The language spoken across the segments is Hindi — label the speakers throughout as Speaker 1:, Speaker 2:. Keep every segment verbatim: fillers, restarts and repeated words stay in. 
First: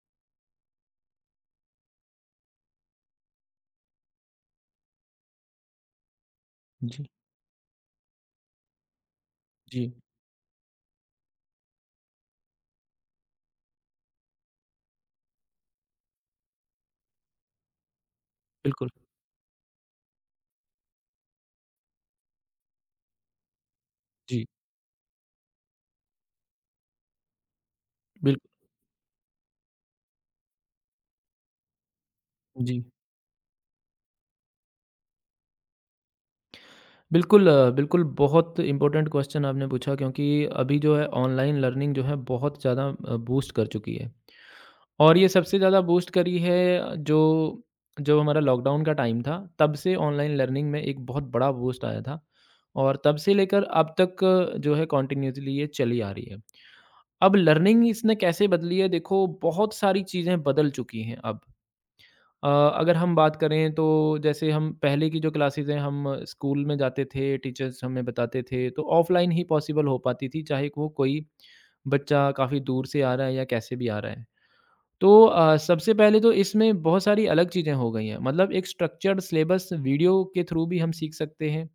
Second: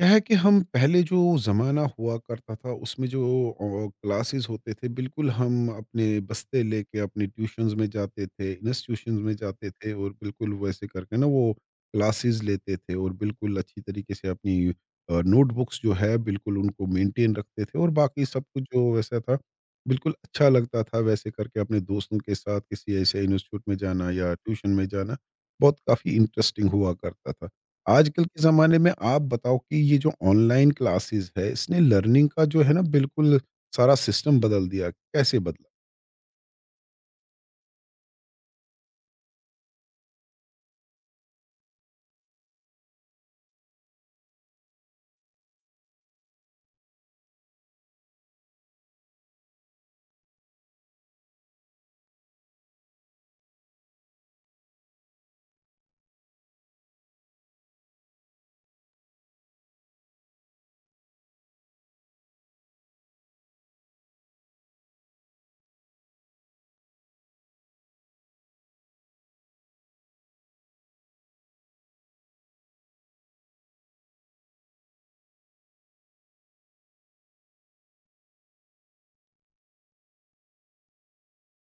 Speaker 1: क्या है कि हम पहले जो ज़माना हुआ करता था उसमें जो क्लासेस होते थे बिल्कुल हम अपने बस्ते लेके
Speaker 2: जी,
Speaker 1: अपने ट्यूशंस में जाते थे, इंस्टीट्यूशंस में जाते
Speaker 2: जी।
Speaker 1: थे और बिल्कुल वैसे करके ना वो क्लासेस लेते थे और बिल्कुल अच्छी तरीके से अपनी नोटबुक्स जो है बिल्कुल उनको मेंटेन रखते थे और बाकी सब कुछ
Speaker 2: बिल्कुल,
Speaker 1: जो वैसा था बिल्कुल अच्छा लगता था। वैसे करके अपने दोस्तों के साथ किसी ऐसे इंस्टीट्यूट में जाना या
Speaker 2: जी,
Speaker 1: ट्यूशन में जाना बहुत काफ़ी इंटरेस्टिंग हुआ करता था। आजकल के
Speaker 2: बिल्कुल,
Speaker 1: ज़माने में आप बताओ कि ये जो ऑनलाइन क्लासेस है, इसने लर्निंग का जो है ना
Speaker 2: जी।
Speaker 1: बिल्कुल सारा सिस्टम बदल दिया। कैसे बदला?
Speaker 2: बिल्कुल, अ, बिल्कुल बहुत इम्पोर्टेंट क्वेश्चन आपने पूछा, क्योंकि अभी जो है ऑनलाइन लर्निंग जो है बहुत ज़्यादा अ, बूस्ट कर चुकी है और ये सबसे ज़्यादा बूस्ट करी है जो जो हमारा लॉकडाउन का टाइम था, तब से ऑनलाइन लर्निंग में एक बहुत बड़ा बूस्ट आया था और तब से लेकर अब तक अ, जो है कंटिन्यूअसली ये चली आ रही है। अब लर्निंग इसने कैसे बदली है? देखो, बहुत सारी चीज़ें बदल चुकी हैं अब। अ, अगर हम बात करें तो जैसे हम पहले की जो क्लासेस हैं, हम स्कूल में जाते थे, टीचर्स हमें बताते थे, तो ऑफ़लाइन ही पॉसिबल हो पाती थी, चाहे वो कोई बच्चा काफ़ी दूर से आ रहा है या कैसे भी आ रहा है। तो अ, सबसे पहले तो इसमें बहुत सारी अलग चीज़ें हो गई हैं, मतलब एक स्ट्रक्चर्ड सिलेबस वीडियो के थ्रू भी हम सीख सकते हैं,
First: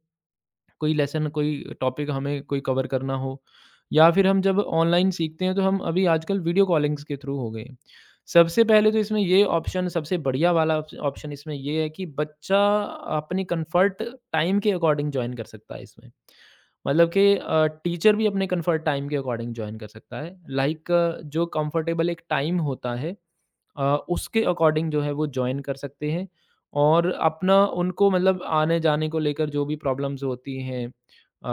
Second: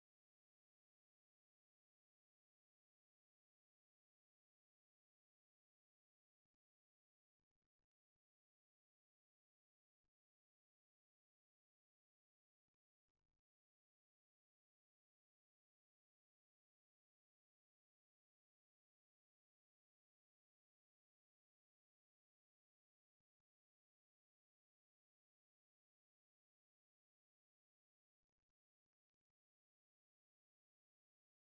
Speaker 2: कोई लेसन, कोई टॉपिक हमें कोई कवर करना हो, या फिर हम जब ऑनलाइन सीखते हैं तो हम अभी आजकल वीडियो कॉलिंग्स के थ्रू हो गए हैं। सबसे पहले तो इसमें ये ऑप्शन, सबसे बढ़िया वाला ऑप्शन इसमें ये है कि बच्चा अपनी कंफर्ट टाइम के अकॉर्डिंग ज्वाइन कर सकता है इसमें, मतलब कि टीचर भी अपने कंफर्ट टाइम के अकॉर्डिंग ज्वाइन कर सकता है, लाइक जो कंफर्टेबल एक टाइम होता है, अ, उसके अकॉर्डिंग जो है वो जॉइन कर सकते हैं और अपना उनको मतलब आने-जाने को लेकर जो भी प्रॉब्लम्स होती हैं, अ,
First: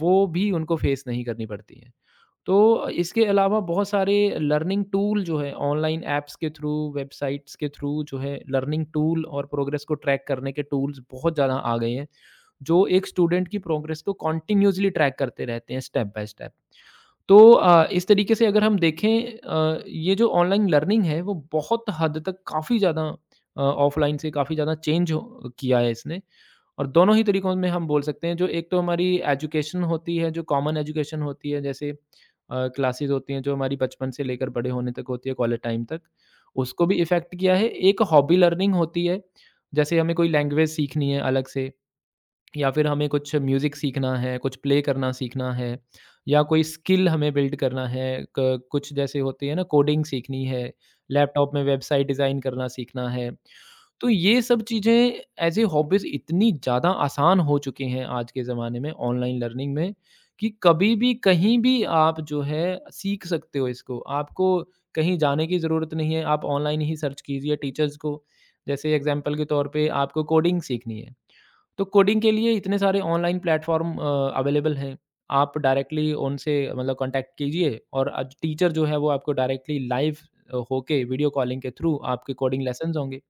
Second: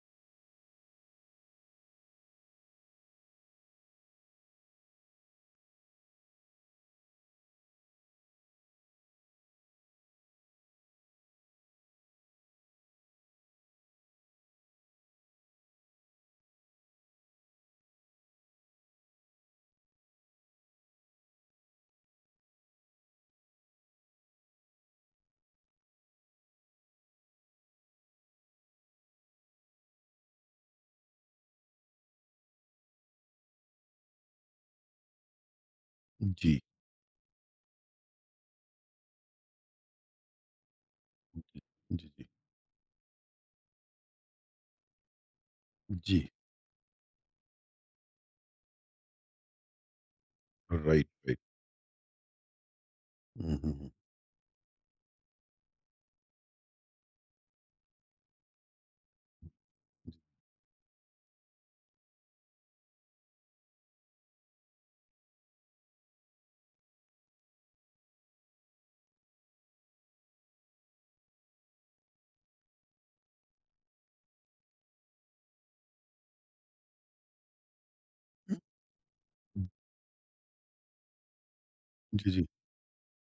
Speaker 2: वो भी उनको फेस नहीं करनी पड़ती हैं। तो इसके अलावा बहुत सारे लर्निंग टूल जो है, ऑनलाइन ऐप्स के थ्रू, वेबसाइट्स के थ्रू जो है लर्निंग टूल और प्रोग्रेस को ट्रैक करने के टूल्स बहुत ज़्यादा आ गए हैं, जो एक स्टूडेंट की प्रोग्रेस को कंटीन्यूअसली ट्रैक करते रहते हैं स्टेप बाय स्टेप। तो अ, इस तरीके से अगर हम देखें, अ, ये जो ऑनलाइन लर्निंग है वो बहुत हद तक काफ़ी ज़्यादा, अ, ऑफ़लाइन से काफ़ी ज़्यादा चेंज हो किया है इसने, और दोनों ही तरीकों में हम बोल सकते हैं, जो एक तो हमारी एजुकेशन होती है, जो कॉमन एजुकेशन होती है जैसे क्लासेस होती हैं जो हमारी बचपन से लेकर बड़े होने तक होती है कॉलेज टाइम तक,
Speaker 1: जी।
Speaker 2: उसको भी इफ़ेक्ट किया है। एक हॉबी लर्निंग होती है, जैसे हमें कोई लैंग्वेज सीखनी है अलग से,
Speaker 1: जी, जी।
Speaker 2: या फिर हमें कुछ म्यूज़िक सीखना है, कुछ प्ले करना सीखना है,
Speaker 1: जी।
Speaker 2: या कोई स्किल हमें बिल्ड करना है। क कुछ जैसे होती है ना, कोडिंग सीखनी है,
Speaker 1: राइट, राइट।
Speaker 2: लैपटॉप में वेबसाइट डिज़ाइन करना सीखना है।
Speaker 1: हुँ, हुँ, हुँ।
Speaker 2: तो ये सब चीज़ें ऐज़ ए हॉबीज़ इतनी ज़्यादा आसान हो चुकी हैं आज के ज़माने में ऑनलाइन लर्निंग में, कि कभी भी, कहीं भी आप जो है सीख सकते हो इसको। आपको कहीं जाने की ज़रूरत नहीं है, आप ऑनलाइन ही सर्च कीजिए टीचर्स को। जैसे एग्ज़ाम्पल के तौर पे आपको कोडिंग सीखनी है। तो कोडिंग के लिए इतने सारे ऑनलाइन प्लेटफ़ॉर्म अ, अवेलेबल हैं। आप डायरेक्टली उनसे मतलब कॉन्टैक्ट कीजिए और आज टीचर जो है वो आपको डायरेक्टली लाइव होके वीडियो कॉलिंग के थ्रू
Speaker 1: जी,
Speaker 2: आपके
Speaker 1: जी।
Speaker 2: कोडिंग लेसन्स होंगे।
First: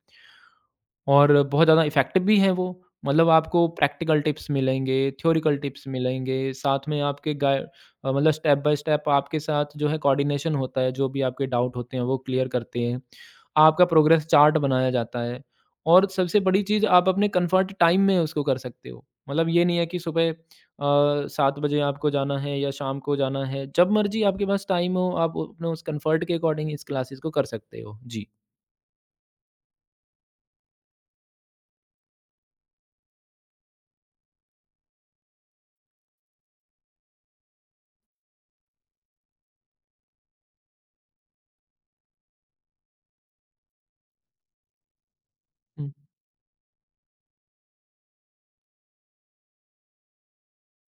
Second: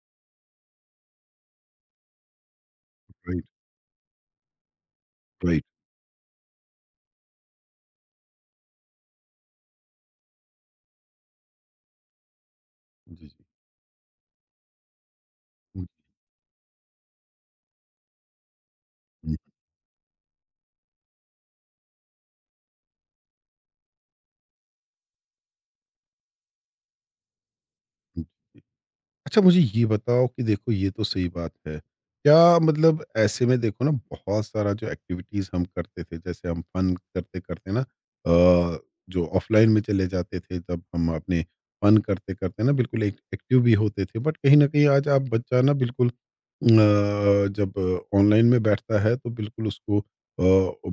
Speaker 2: और बहुत ज़्यादा इफ़ेक्टिव भी हैं वो। मतलब
Speaker 1: राइट,
Speaker 2: आपको प्रैक्टिकल टिप्स मिलेंगे, थ्योरिकल
Speaker 1: राइट।
Speaker 2: टिप्स मिलेंगे, साथ में आपके गाइ अ, मतलब स्टेप बाय स्टेप आपके साथ जो है कोऑर्डिनेशन होता है, जो भी आपके डाउट होते हैं वो क्लियर करते हैं।
Speaker 1: जी, जी।
Speaker 2: आपका प्रोग्रेस चार्ट बनाया जाता है,
Speaker 1: हुँ,
Speaker 2: और सबसे बड़ी चीज़, आप अपने कंफर्ट टाइम में उसको कर सकते हो। मतलब ये नहीं है कि सुबह अ, सात बजे आपको जाना है या शाम को जाना है, जब मर्ज़ी आपके पास टाइम हो, आप अपने उस कंफर्ट के अकॉर्डिंग इस क्लासेस को कर सकते हो।
Speaker 1: हुँ।
Speaker 2: जी।
Speaker 1: अच्छा, मुझे ये बताओ कि देखो ये तो सही बात है। क्या मतलब, ऐसे में देखो ना बहुत सारा जो एक्टिविटीज़ हम करते थे, जैसे हम फन करते-करते ना अ, जो ऑफ़लाइन में चले जाते थे, तब हम अपने फन करते-करते ना बिल्कुल एक एक्टिव भी होते थे। बट कहीं न कहीं आज आप बच्चा ना
Speaker 2: हुँ।
Speaker 1: बिल्कुल अ, जब ऑनलाइन में बैठता है तो बिल्कुल उसको अ,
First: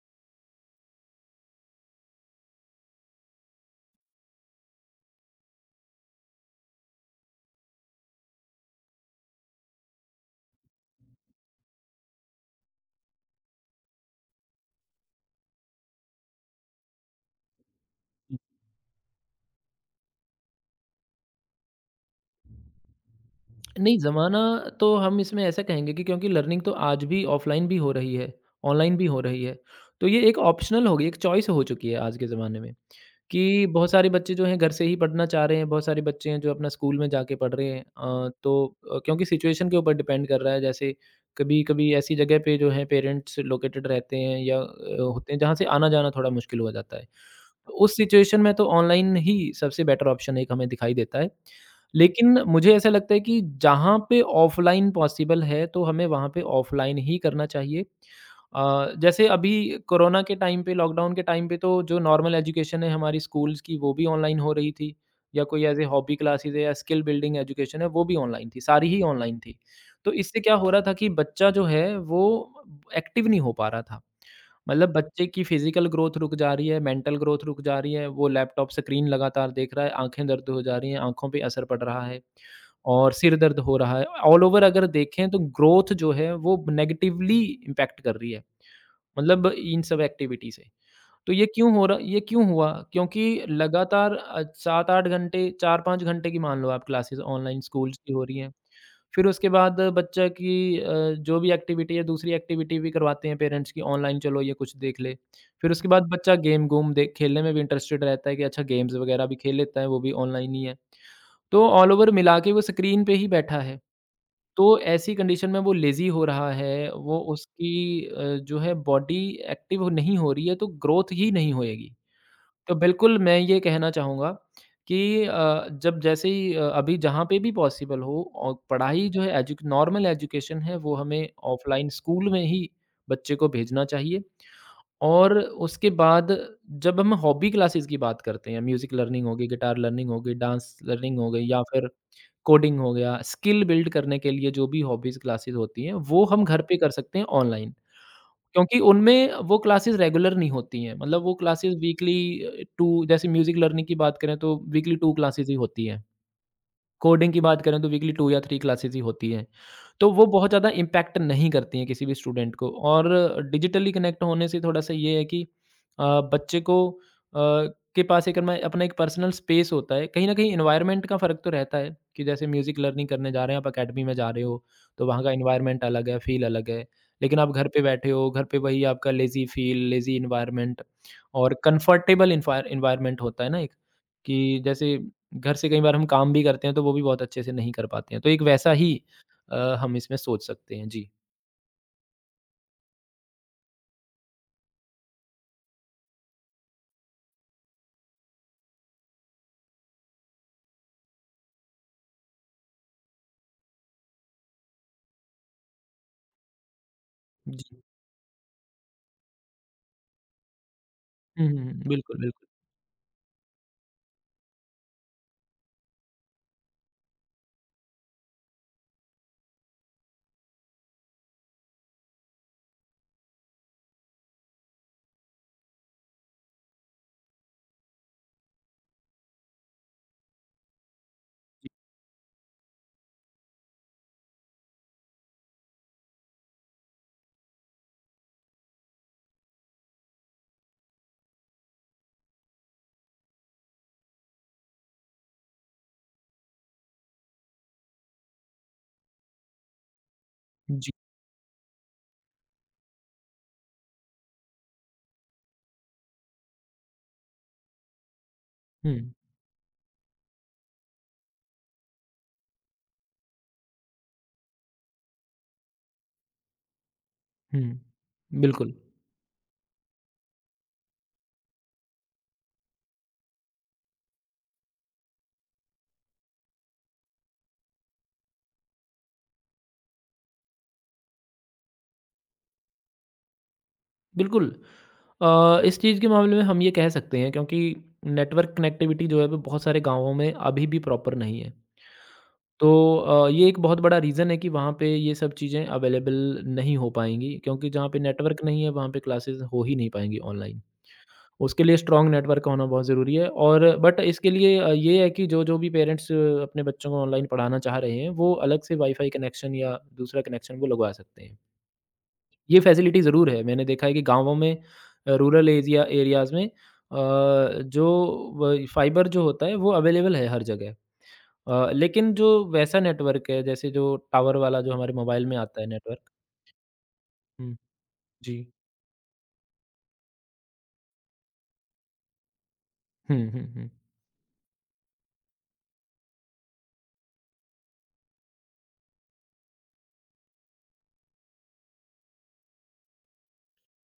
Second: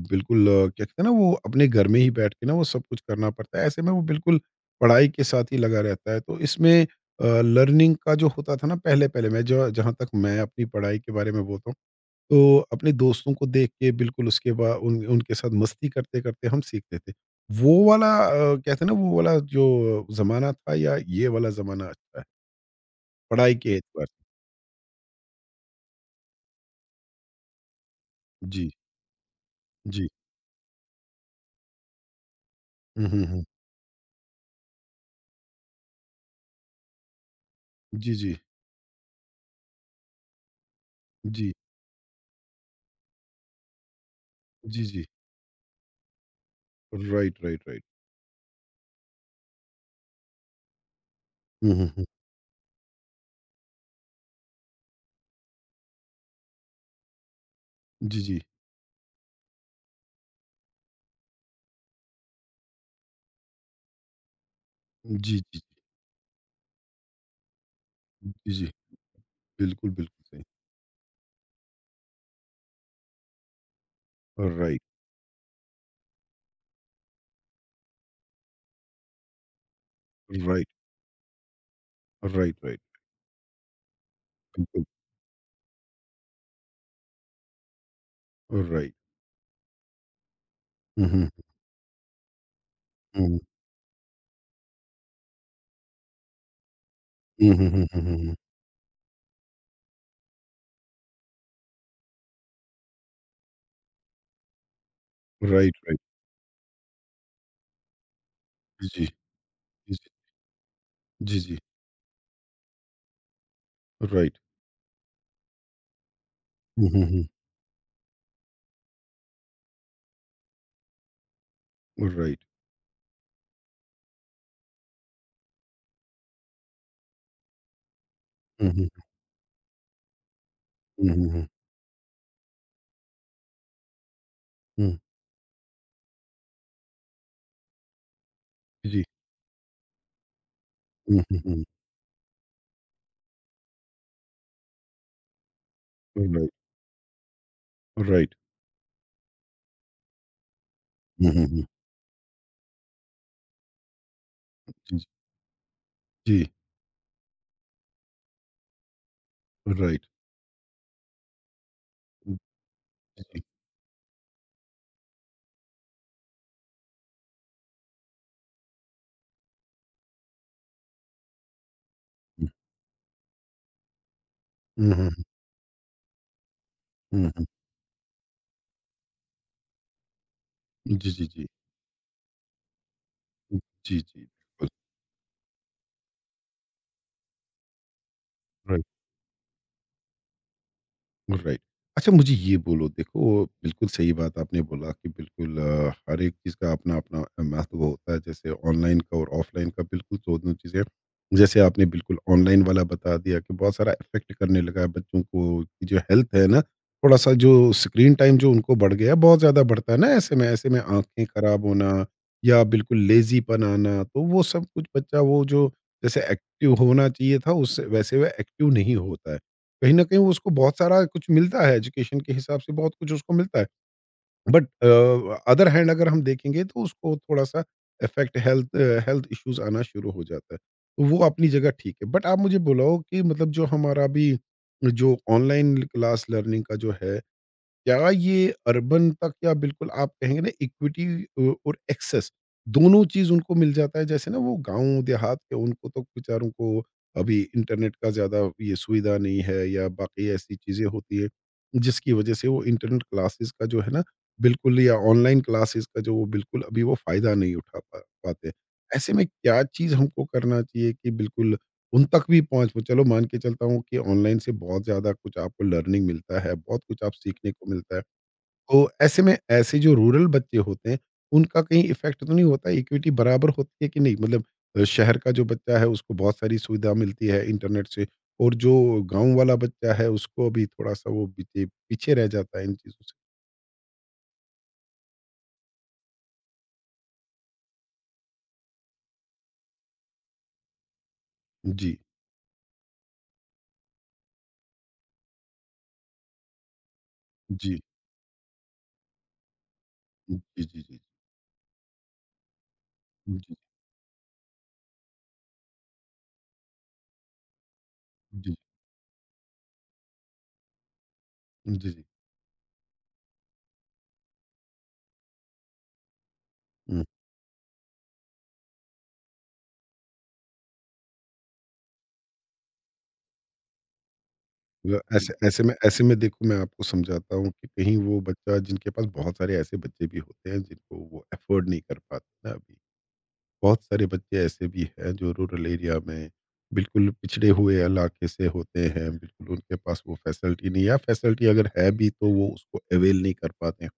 Speaker 1: बिल्कुल अ, क्या कहते हैं ना, वो अपने घर में ही बैठ के ना वो सब कुछ करना पड़ता है। ऐसे में वो बिल्कुल पढ़ाई के साथ ही लगा रहता है। तो इसमें लर्निंग का जो होता था ना, पहले पहले मैं जो, जहाँ तक मैं अपनी पढ़ाई के बारे में बोलता हूँ, तो अपने दोस्तों को देख के बिल्कुल उसके बाद उन, उनके साथ मस्ती करते करते हम सीखते थे। वो वाला अ, कहते हैं ना, वो वाला जो जमाना था या ये वाला जमाना अच्छा है पढ़ाई के
Speaker 2: नहीं,
Speaker 1: एतबार से?
Speaker 2: ज़माना तो हम इसमें ऐसा कहेंगे कि क्योंकि लर्निंग तो आज भी ऑफ़लाइन भी हो रही है,
Speaker 1: जी
Speaker 2: ऑनलाइन भी हो रही है।
Speaker 1: जी।
Speaker 2: तो ये एक ऑप्शनल हो गई, एक चॉइस हो चुकी है आज के ज़माने में,
Speaker 1: हम्म हम्म हम्म,
Speaker 2: कि बहुत सारे बच्चे जो हैं घर से ही पढ़ना चाह रहे हैं, बहुत सारे बच्चे हैं जो अपना स्कूल में जाके पढ़ रहे हैं।
Speaker 1: जी
Speaker 2: अ,
Speaker 1: जी।
Speaker 2: तो अ, क्योंकि सिचुएशन के ऊपर डिपेंड कर रहा है, जैसे
Speaker 1: जी
Speaker 2: कभी-कभी ऐसी जगह पे जो है पेरेंट्स लोकेटेड रहते हैं या
Speaker 1: जी।
Speaker 2: अ,
Speaker 1: जी
Speaker 2: होते हैं जहाँ से आना-जाना थोड़ा मुश्किल हो जाता है।
Speaker 1: राइट राइट
Speaker 2: तो
Speaker 1: राइट।
Speaker 2: उस सिचुएशन में तो ऑनलाइन ही सबसे बेटर ऑप्शन एक हमें दिखाई देता है।
Speaker 1: हम्म हम्म हम्म,
Speaker 2: लेकिन मुझे ऐसा लगता है कि जहाँ पे ऑफ़लाइन पॉसिबल है, तो हमें वहाँ पे ऑफ़लाइन ही करना चाहिए।
Speaker 1: जी जी।
Speaker 2: अ, जैसे अभी कोरोना के टाइम पे, लॉकडाउन के टाइम पे तो जो नॉर्मल एजुकेशन है हमारी स्कूल्स की वो भी ऑनलाइन हो रही थी,
Speaker 1: जी
Speaker 2: या
Speaker 1: जी।
Speaker 2: कोई ऐज़ ए हॉबी क्लासेज़ है या स्किल बिल्डिंग एजुकेशन है वो भी ऑनलाइन
Speaker 1: जी
Speaker 2: थी,
Speaker 1: जी।
Speaker 2: सारी ही ऑनलाइन थी।
Speaker 1: बिल्कुल
Speaker 2: तो
Speaker 1: बिल्कुल
Speaker 2: इससे
Speaker 1: सही।
Speaker 2: क्या हो रहा था कि बच्चा जो है वो एक्टिव नहीं हो पा रहा था।
Speaker 1: राइट।
Speaker 2: मतलब बच्चे की फिजिकल ग्रोथ रुक जा रही है, मेंटल ग्रोथ रुक जा रही है, वो लैपटॉप स्क्रीन लगातार देख रहा है, आँखें दर्द हो
Speaker 1: राइट
Speaker 2: जा रही हैं, आँखों पे असर पड़ रहा है
Speaker 1: राइट राइट।
Speaker 2: और सिर दर्द हो रहा है। ऑल ओवर
Speaker 1: बिल्कुल।
Speaker 2: अगर देखें तो ग्रोथ जो है वो नेगेटिवली इम्पैक्ट कर रही है,
Speaker 1: राइट।
Speaker 2: मतलब इन सब एक्टिविटी से।
Speaker 1: हम्म
Speaker 2: तो
Speaker 1: हम्म
Speaker 2: ये क्यों हो रहा, ये क्यों हुआ? क्योंकि
Speaker 1: हम्म।
Speaker 2: लगातार अ, सात आठ घंटे, चार पाँच घंटे की मान लो आप classes
Speaker 1: Hm
Speaker 2: online
Speaker 1: hm
Speaker 2: schools
Speaker 1: hm
Speaker 2: की हो
Speaker 1: hm.
Speaker 2: रही हैं। फिर उसके बाद बच्चा की अ, जो भी एक्टिविटी है, दूसरी एक्टिविटी भी करवाते हैं पेरेंट्स की ऑनलाइन, चलो ये कुछ देख ले। फिर
Speaker 1: Right,
Speaker 2: उसके
Speaker 1: right.
Speaker 2: बाद बच्चा गेम-गूम दे खेलने में भी इंटरेस्टेड रहता है कि अच्छा
Speaker 1: Yes,
Speaker 2: गेम्स
Speaker 1: yes,
Speaker 2: वगैरह भी खेल लेता है, वो भी ऑनलाइन ही है।
Speaker 1: yes, yes.
Speaker 2: तो ऑल ओवर मिला के वो स्क्रीन पे ही बैठा है।
Speaker 1: Right.
Speaker 2: तो ऐसी कंडीशन में वो लेज़ी हो रहा
Speaker 1: Hm
Speaker 2: है,
Speaker 1: hm
Speaker 2: वो
Speaker 1: hm.
Speaker 2: उसकी अ, जो है बॉडी एक्टिव नहीं हो रही है, तो ग्रोथ ही नहीं होएगी।
Speaker 1: Right.
Speaker 2: तो बिल्कुल, मैं ये कहना चाहूँगा कि अ, जब जैसे ही अ, अभी जहाँ पे भी पॉसिबल हो और
Speaker 1: Hm hm
Speaker 2: पढ़ाई जो है एजु नॉर्मल एजुकेशन है वो हमें
Speaker 1: hm
Speaker 2: ऑफ़लाइन स्कूल में ही बच्चे को भेजना चाहिए।
Speaker 1: hm.
Speaker 2: और उसके बाद जब हम हॉबी क्लासेस की बात करते हैं, म्यूज़िक
Speaker 1: Yes.
Speaker 2: लर्निंग हो गई, गिटार लर्निंग हो गई, डांस
Speaker 1: Hm
Speaker 2: लर्निंग हो
Speaker 1: hm
Speaker 2: गई, या
Speaker 1: hm.
Speaker 2: फिर कोडिंग हो गया, स्किल बिल्ड करने के लिए जो भी हॉबीज़ क्लासेस होती हैं, वो हम
Speaker 1: Right.
Speaker 2: घर पे कर सकते हैं ऑनलाइन।
Speaker 1: Right.
Speaker 2: क्योंकि उनमें वो क्लासेस रेगुलर नहीं होती हैं, मतलब
Speaker 1: Hm
Speaker 2: वो
Speaker 1: hm hm.
Speaker 2: क्लासेस वीकली अ, दो, जैसे म्यूज़िक लर्निंग की बात करें तो वीकली
Speaker 1: Yes.
Speaker 2: दो क्लासेस ही होती हैं।
Speaker 1: Yes.
Speaker 2: कोडिंग की बात करें तो वीकली दो या तीन क्लासेज़ ही होती हैं। तो वो बहुत ज़्यादा इम्पैक्ट नहीं करती हैं किसी भी स्टूडेंट को, और डिजिटली कनेक्ट होने से थोड़ा-सा ये है कि अ, बच्चे को अ, के पास एक अपना अपना एक पर्सनल स्पेस होता है। कहीं न कहीं एनवायरनमेंट का फ़र्क तो रहता है, कि जैसे म्यूज़िक लर्निंग करने जा रहे हैं, आप अकेडमी में जा रहे हो, तो वहाँ का एनवायरनमेंट अलग है, फ़ील अलग है। लेकिन आप घर पे बैठे हो, घर पे वही आपका लेज़ी फ़ील, लेज़ी एनवायरनमेंट और कंफर्टेबल एनफायर एनवायरनमेंट होता है ना एक, कि जैसे घर से कई बार हम काम भी करते हैं तो वो भी बहुत अच्छे से नहीं कर पाते हैं। तो एक वैसा
Speaker 1: Right.
Speaker 2: ही अ, हम इसमें सोच सकते हैं। जी,
Speaker 1: राइट। अच्छा, मुझे ये बोलो, देखो बिल्कुल सही बात आपने बोला कि बिल्कुल अ, हर एक चीज़ का अपना-अपना महत्व होता है, जैसे ऑनलाइन का और ऑफ़लाइन का, बिल्कुल दोनों चीज़ें। जैसे आपने बिल्कुल ऑनलाइन वाला बता दिया कि बहुत सारा इफ़ेक्ट करने लगा है बच्चों को, कि जो हेल्थ है ना, थोड़ा-सा जो
Speaker 2: जी।
Speaker 1: स्क्रीन टाइम जो उनको बढ़ गया है, बहुत ज़्यादा बढ़ता है ना ऐसे में, ऐसे में आँखें
Speaker 2: हुँ, हुँ,
Speaker 1: खराब
Speaker 2: हुँ।
Speaker 1: होना
Speaker 2: बिल्कुल, बिल्कुल।
Speaker 1: या बिल्कुल लेज़ीपन आना, तो वो सब कुछ बच्चा वो जो जैसे एक्टिव होना चाहिए था उससे वैसे वह एक्टिव नहीं होता है। कहीं न कहीं उसको बहुत सारा कुछ मिलता है, एजुकेशन के हिसाब से बहुत कुछ उसको मिलता है। बट अ, अदर हैंड अगर हम देखेंगे तो उसको थोड़ा-सा इफ़ेक्ट हेल्थ हेल्थ इश्यूज़ आना शुरू हो जाता है। तो वो अपनी जगह ठीक है। बट आप मुझे बुलाओ कि मतलब जो हमारा अभी जो ऑनलाइन क्लास लर्निंग का जो है, क्या ये अर्बन तक, या बिल्कुल आप कहेंगे ना इक्विटी अ, और एक्सेस दोनों चीज़ उनको मिल जाता है? जैसे ना वो गाँव देहात के उनको तो बेचारों को अभी इंटरनेट का ज़्यादा ये सुविधा नहीं है या बाकी ऐसी चीज़ें
Speaker 2: जी।
Speaker 1: होती है, जिसकी वजह से वो इंटरनेट क्लासेस का जो है ना, बिल्कुल या ऑनलाइन क्लासेस का जो, वो बिल्कुल अभी वो फ़ायदा नहीं उठा पा पाते।
Speaker 2: हुँ,
Speaker 1: ऐसे में क्या चीज़ हमको करना चाहिए कि बिल्कुल उन तक भी पहुँच वो, चलो मान के चलता हूँ कि ऑनलाइन से बहुत ज़्यादा कुछ आपको लर्निंग मिलता है, बहुत कुछ आप सीखने को
Speaker 2: हुँ।
Speaker 1: मिलता है।
Speaker 2: बिल्कुल,
Speaker 1: तो ऐसे में ऐसे जो रूरल बच्चे होते हैं, उनका कहीं इफ़ेक्ट तो नहीं होता? इक्विटी बराबर होती है कि नहीं? मतलब अ, शहर का जो बच्चा है उसको बहुत सारी सुविधा मिलती है इंटरनेट से, और जो गाँव वाला बच्चा है उसको अभी थोड़ा-सा वो पीछे पीछे रह जाता है इन चीज़ों से।
Speaker 2: बिल्कुल। अ, इस चीज़ के मामले में हम ये कह सकते हैं, क्योंकि नेटवर्क कनेक्टिविटी जो है वो बहुत सारे गाँवों में अभी भी प्रॉपर नहीं है।
Speaker 1: जी,
Speaker 2: तो अ, ये एक बहुत बड़ा रीज़न है कि वहाँ पे ये सब चीज़ें अवेलेबल नहीं हो पाएँगी, क्योंकि
Speaker 1: जी।
Speaker 2: जहाँ पे नेटवर्क नहीं है वहाँ पे क्लासेस हो ही नहीं पाएँगी ऑनलाइन।
Speaker 1: जी, जी, जी।
Speaker 2: उसके लिए स्ट्रॉन्ग नेटवर्क होना बहुत ज़रूरी है,
Speaker 1: जी, जी,
Speaker 2: और बट इसके लिए अ, ये है कि जो-जो भी पेरेंट्स अपने बच्चों को ऑनलाइन पढ़ाना चाह रहे हैं, वो
Speaker 1: जी।
Speaker 2: अलग से वाईफ़ाई कनेक्शन या दूसरा कनेक्शन वो लगवा सकते हैं।
Speaker 1: जी, जी।
Speaker 2: ये फैसिलिटी ज़रूर है, मैंने देखा है कि गाँवों में, अ, रूरल एज़िया एरियाज़ में, अ,
Speaker 1: हुँ।
Speaker 2: जो व फाइबर जो होता है वो अवेलेबल है हर जगह। अ, लेकिन जो वैसा नेटवर्क है जैसे जो टावर वाला जो हमारे
Speaker 1: ल
Speaker 2: मोबाइल
Speaker 1: ऐसे
Speaker 2: में आता
Speaker 1: ऐसे
Speaker 2: है
Speaker 1: में
Speaker 2: नेटवर्क।
Speaker 1: ऐसे में देखो, मैं आपको समझाता हूँ
Speaker 2: हुँ,
Speaker 1: कि कहीं वो
Speaker 2: जी।
Speaker 1: बच्चा, जिनके पास बहुत सारे ऐसे बच्चे भी होते हैं जिनको वो अफोर्ड नहीं कर पाते ना अभी।
Speaker 2: हुँ, हुँ, हुँ।
Speaker 1: बहुत सारे बच्चे ऐसे भी हैं जो रूरल एरिया में बिल्कुल पिछड़े हुए इलाके से होते हैं, बिल्कुल उनके पास वो फैसिलिटी नहीं है या फैसिलिटी अगर है भी तो वो उसको अवेल नहीं कर पाते हैं।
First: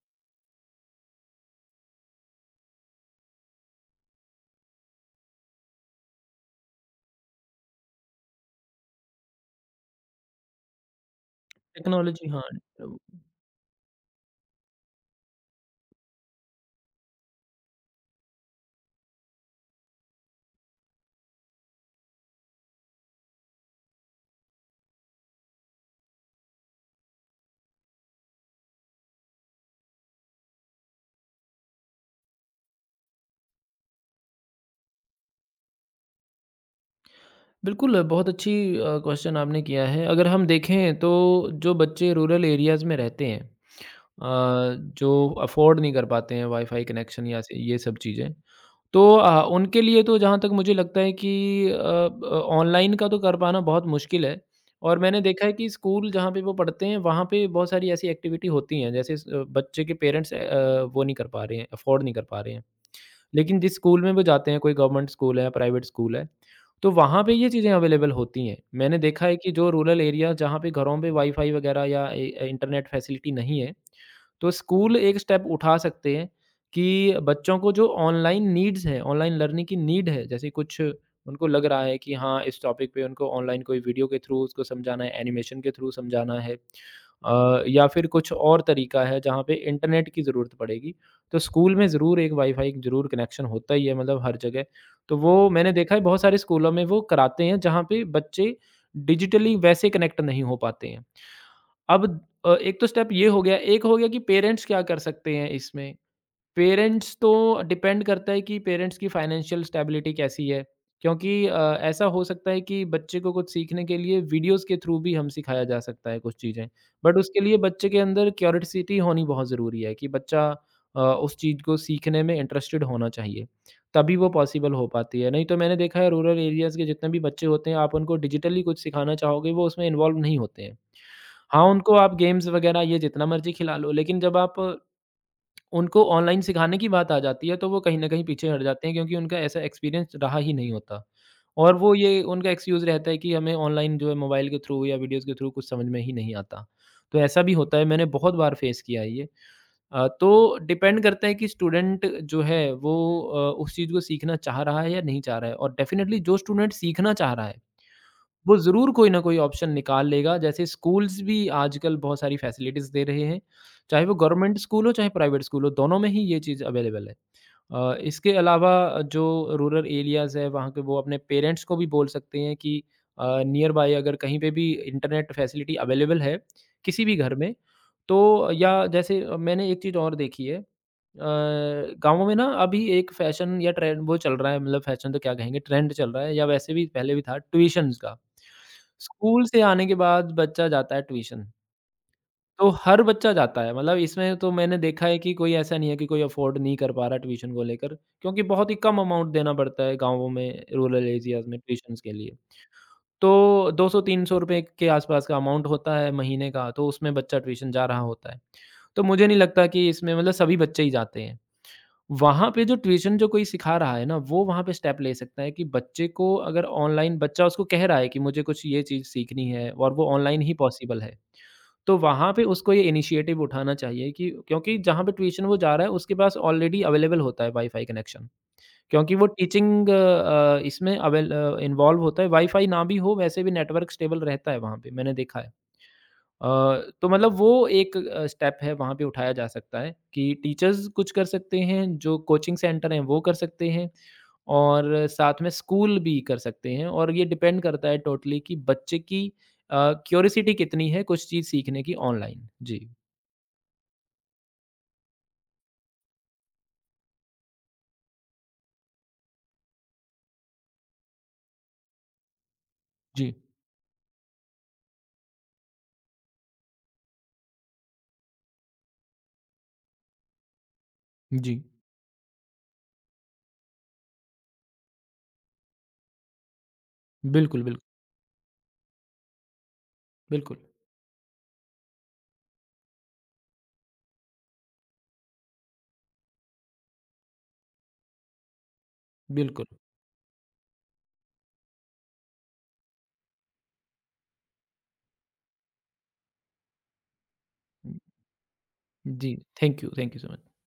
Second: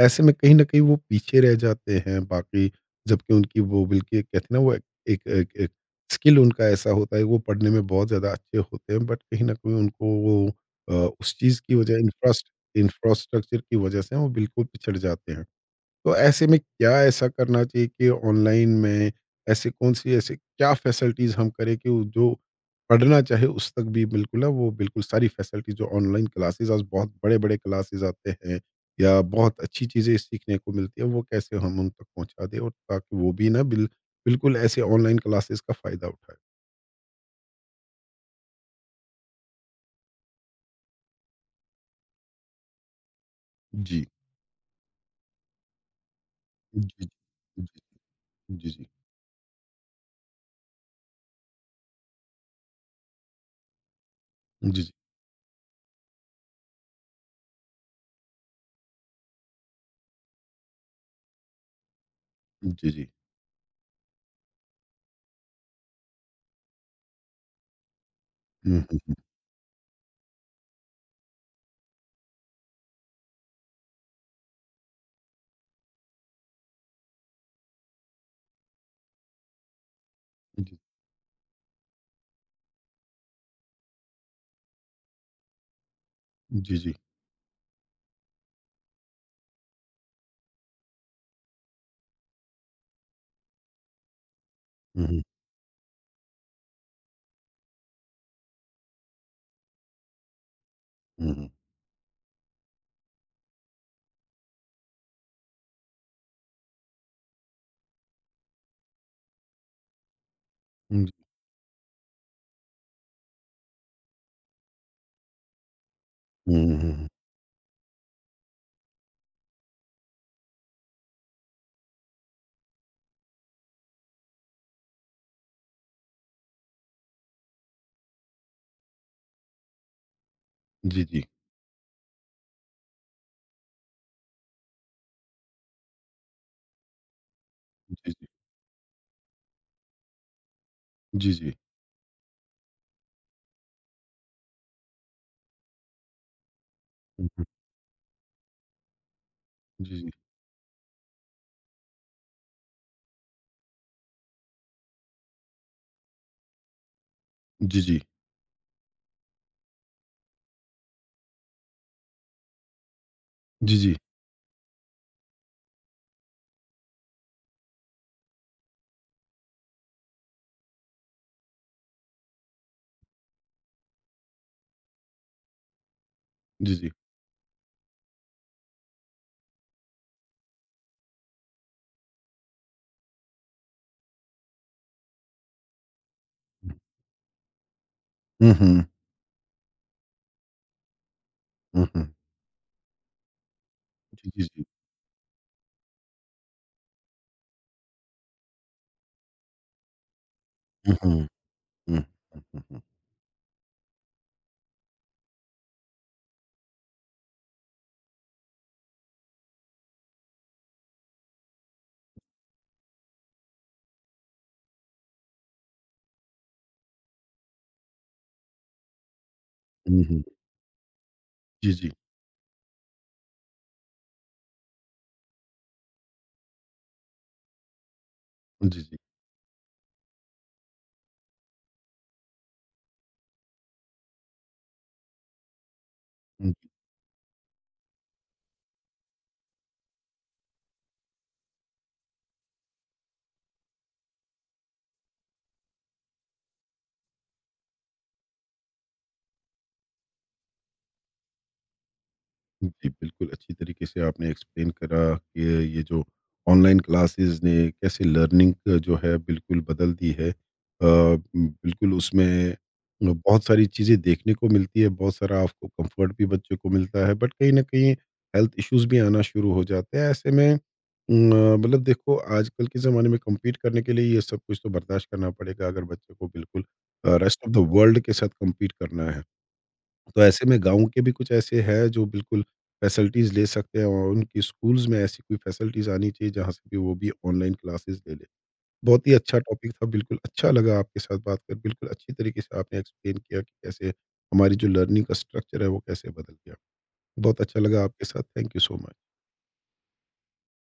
Speaker 1: ऐसे में कहीं न कहीं वो पीछे रह जाते हैं बाकी, जबकि उनकी वो, बल्कि कहते हैं ना, वो एक एक एक एक स्किल उनका ऐसा होता है, वो पढ़ने में बहुत ज़्यादा अच्छे होते हैं, बट कहीं न कहीं उनको वो अ, उस चीज़ की वजह
Speaker 2: टेक्नोलॉजी, हाँ।
Speaker 1: इंफ्रास्ट इंफ्रास्ट्रक्चर की वजह से वो बिल्कुल पिछड़ जाते हैं। तो ऐसे में क्या ऐसा करना चाहिए कि ऑनलाइन में ऐसी कौन-सी, ऐसी क्या फैसिलिटीज़ हम करें कि वो जो पढ़ना चाहे उस तक भी बिल्कुल ना वो बिल्कुल सारी फैसिलिटीज़, जो ऑनलाइन क्लासेस आज बहुत बड़े-बड़े क्लासेस आते हैं या बहुत अच्छी चीज़ें सीखने को मिलती है, वो कैसे हम उन तक पहुँचा दें और ताकि वो भी ना बिल बिल्कुल ऐसे ऑनलाइन क्लासेस का फ़ायदा उठाएँ?
Speaker 2: बिल्कुल, बहुत अच्छी अ, क्वेश्चन आपने किया है। अगर हम देखें तो जो बच्चे रूरल एरियाज़ में रहते हैं, अ,
Speaker 1: जी।
Speaker 2: जो अफ़ोर्ड नहीं कर पाते हैं वाईफ़ाई
Speaker 1: जी,
Speaker 2: कनेक्शन या स
Speaker 1: जी,
Speaker 2: ये सब चीज़ें,
Speaker 1: जी, जी,
Speaker 2: तो अ, उनके लिए तो जहाँ तक मुझे लगता है कि अ, ब ऑनलाइन का तो कर पाना बहुत मुश्किल है।
Speaker 1: जी,
Speaker 2: और मैंने देखा है कि स्कूल जहाँ पे वो पढ़ते हैं, वहाँ पे बहुत सारी ऐसी एक्टिविटी होती हैं, जैसे स बच्चे के पेरेंट्स अ, वो नहीं कर पा रहे हैं, अफ़ोर्ड नहीं कर पा रहे हैं।
Speaker 1: जी, जी, जी।
Speaker 2: लेकिन जिस स्कूल में वो जाते हैं कोई गवर्नमेंट स्कूल है या प्राइवेट स्कूल है, तो वहाँ पे ये चीज़ें अवेलेबल होती हैं।
Speaker 1: हुँ, हुँ,
Speaker 2: मैंने
Speaker 1: हुँ।
Speaker 2: देखा है कि जो रूरल एरिया जहाँ पे घरों पे वाई-फाई वगैरह या ए इंटरनेट फैसिलिटी नहीं है, तो स्कूल एक स्टेप उठा सकते हैं कि बच्चों को जो ऑनलाइन नीड्स हैं, ऑनलाइन लर्निंग की नीड है, जैसे
Speaker 1: जी,
Speaker 2: कुछ उनको लग रहा है कि हाँ, इस टॉपिक पे उनको ऑनलाइन कोई वीडियो के थ्रू उसको समझाना है, एनिमेशन के थ्रू समझाना है।
Speaker 1: जी, जी।
Speaker 2: अ, या फिर कुछ और तरीका है जहाँ पे इंटरनेट की ज़रूरत पड़ेगी। तो स्कूल में ज़रूर एक वाईफ़ाई ज़रूर कनेक्शन होता ही है मतलब हर जगह।
Speaker 1: हुँ,
Speaker 2: तो
Speaker 1: हुँ,
Speaker 2: वो मैंने देखा है बहुत सारे स्कूलों में वो कराते हैं जहाँ पे बच्चे डिजिटली वैसे कनेक्ट नहीं हो पाते हैं।
Speaker 1: हुँ, हुँ।
Speaker 2: अब अ, एक तो स्टेप ये हो गया, एक हो गया कि पेरेंट्स क्या कर सकते हैं इसमें। पेरेंट्स तो डिपेंड करता है कि पेरेंट्स की फाइनेंशियल स्टेबिलिटी कैसी है, क्योंकि अ, ऐसा हो सकता है कि बच्चे को कुछ सीखने के लिए वीडियोस के थ्रू भी हम सिखाया जा सकता है कुछ
Speaker 1: हुँ,
Speaker 2: चीज़ें,
Speaker 1: हुँ, हुँ, हुँ।
Speaker 2: बट उसके लिए बच्चे के अंदर क्यूरियोसिटी होनी बहुत ज़रूरी है कि बच्चा अ, उस चीज़ को सीखने में इंटरेस्टेड होना चाहिए, तभी वो पॉसिबल हो पाती है। नहीं तो मैंने देखा है रूरल एरियाज़ के जितने भी बच्चे होते हैं, आप उनको डिजिटली कुछ सिखाना चाहोगे, वो उसमें इन्वॉल्व नहीं होते हैं।
Speaker 1: जी, जी।
Speaker 2: हाँ, उनको आप गेम्स वगैरह ये जितना मर्जी खिला लो, लेकिन जब आप उनको ऑनलाइन सिखाने की बात आ जाती है, तो वो कहीं न
Speaker 1: जी,
Speaker 2: कहीं
Speaker 1: जी।
Speaker 2: पीछे हट जाते हैं, क्योंकि उनका ऐसा एक्सपीरियंस रहा ही नहीं होता।
Speaker 1: जी, जी।
Speaker 2: और वो ये उनका एक्सक्यूज़ रहता है कि हमें ऑनलाइन जो है मोबाइल के थ्रू या वीडियोज़ के थ्रू कुछ समझ में ही नहीं आता। तो
Speaker 1: हुँ,
Speaker 2: ऐसा
Speaker 1: हुँ।
Speaker 2: भी होता है, मैंने बहुत बार फेस किया है ये।
Speaker 1: जी,
Speaker 2: अ,
Speaker 1: जी।
Speaker 2: तो डिपेंड करता है कि स्टूडेंट जो है वो अ, उस चीज़ को सीखना चाह रहा है या नहीं चाह रहा है, और डेफ़िनिटली जो स्टूडेंट सीखना चाह रहा है
Speaker 1: जी, जी।
Speaker 2: वो ज़रूर कोई ना कोई ऑप्शन निकाल लेगा। जैसे स्कूल्स भी आजकल बहुत सारी फैसिलिटीज़ दे रहे हैं।
Speaker 1: जी, जी।
Speaker 2: चाहे वो गवर्नमेंट स्कूल हो, चाहे प्राइवेट स्कूल हो, दोनों में ही ये चीज़ अवेलेबल है। अ, इसके अलावा जो रूरल एरियाज़ है वहाँ के वो अपने पेरेंट्स को भी बोल सकते हैं कि अ, नियर बाय अगर कहीं पे भी इंटरनेट फैसिलिटी अवेलेबल है
Speaker 1: जी, जी।
Speaker 2: किसी भी घर में, तो या जैसे मैंने एक चीज़ और देखी है, अ, गाँवों में ना अभी एक फ़ैशन या ट्रेंड वो चल रहा है, मतलब फ़ैशन तो क्या कहेंगे, ट्रेंड चल रहा है या वैसे भी पहले भी था ट्यूशन्स का।
Speaker 1: हुँ, हुँ,
Speaker 2: स्कूल से आने के बाद बच्चा जाता है ट्यूशन।
Speaker 1: हुँ, हुँ।
Speaker 2: तो हर बच्चा जाता है, मतलब
Speaker 1: जी,
Speaker 2: इसमें
Speaker 1: जी,
Speaker 2: तो
Speaker 1: जी।
Speaker 2: मैंने देखा है कि कोई ऐसा नहीं है कि कोई अफ़ोर्ड नहीं कर पा रहा ट्यूशन को लेकर, क्योंकि बहुत ही कम अमाउंट देना पड़ता है गाँवों में,
Speaker 1: हुँ,
Speaker 2: रूरल
Speaker 1: हुँ,
Speaker 2: एरियाज़ में ट्यूशन्स
Speaker 1: हुँ,
Speaker 2: के लिए।
Speaker 1: हुँ, हुँ, हुँ,
Speaker 2: तो दो सौ तीन सौ रुपए के आसपास का अमाउंट होता है महीने का, तो उसमें बच्चा ट्यूशन जा रहा होता है। तो मुझे नहीं लगता कि इसमें मतलब सभी बच्चे ही जाते हैं। वहाँ पे जो ट्यूशन जो कोई सिखा रहा है ना, वो वहाँ पे स्टेप ले सकता है कि बच्चे को अगर ऑनलाइन बच्चा उसको कह रहा है कि मुझे कुछ ये चीज़ सीखनी है और
Speaker 1: हुँ,
Speaker 2: वो
Speaker 1: हुँ।
Speaker 2: ऑनलाइन ही पॉसिबल है।
Speaker 1: जी, जी।
Speaker 2: तो वहाँ पे उसको ये इनिशिएटिव उठाना चाहिए, कि क्योंकि जहाँ पे ट्यूशन वो जा रहा है उसके पास ऑलरेडी अवेलेबल होता है वाईफ़ाई कनेक्शन।
Speaker 1: जी, जी।
Speaker 2: क्योंकि वो टीचिंग अ, इसमें अवेल अ, इन्वॉल्व होता है, वाईफ़ाई ना भी हो वैसे भी नेटवर्क स्टेबल रहता है वहाँ पे, मैंने देखा है। अ, तो मतलब वो एक अ, स्टेप है वहाँ पे उठाया जा सकता है कि टीचर्स कुछ कर सकते हैं, जो कोचिंग सेंटर हैं वो कर सकते हैं और साथ में स्कूल भी कर सकते हैं, और ये डिपेंड करता है टोटली कि बच्चे की अ, क्यूरियोसिटी कितनी है कुछ चीज़ सीखने की ऑनलाइन। जी।
Speaker 1: जी, बिल्कुल अच्छी तरीके से आपने एक्सप्लेन करा कि ये जो ऑनलाइन क्लासेस ने कैसे लर्निंग जो है बिल्कुल बदल दी है। अ, बिल्कुल उसमें
Speaker 2: जी,
Speaker 1: बहुत सारी चीज़ें देखने को मिलती है, बहुत सारा आपको कम्फर्ट भी बच्चों को मिलता है, बट कहीं न कहीं हेल्थ इश्यूज़ भी आना शुरू हो जाते हैं। ऐसे में उम, अ,
Speaker 2: जी।
Speaker 1: मतलब देखो, आजकल के ज़माने में कम्पीट करने के लिए ये सब कुछ तो बर्दाश्त करना पड़ेगा अगर बच्चों को बिल्कुल अ, रेस्ट ऑफ द
Speaker 2: बिल्कुल, बिल्कुल,
Speaker 1: वर्ल्ड के साथ कम्पीट करना है। तो ऐसे
Speaker 2: बिल्कुल,
Speaker 1: में गाँव के भी कुछ ऐसे हैं जो बिल्कुल फैसिलिटीज़ ले सकते हैं और उनकी स्कूल्स में ऐसी कोई फैसिलिटीज़ आनी चाहिए जहाँ से कि वो भी ऑनलाइन क्लासेस ले ले। बहुत ही अच्छा
Speaker 2: बिल्कुल।
Speaker 1: टॉपिक था, बिल्कुल अच्छा लगा आपके साथ बात कर, बिल्कुल अच्छी तरीके से आपने एक्सप्लेन किया कि कैसे हमारी जो लर्निंग का स्ट्रक्चर है वो कैसे बदल गया। बहुत अच्छा लगा आपके साथ, थैंक यू सो मच।
Speaker 2: जी, thank you, thank you so much.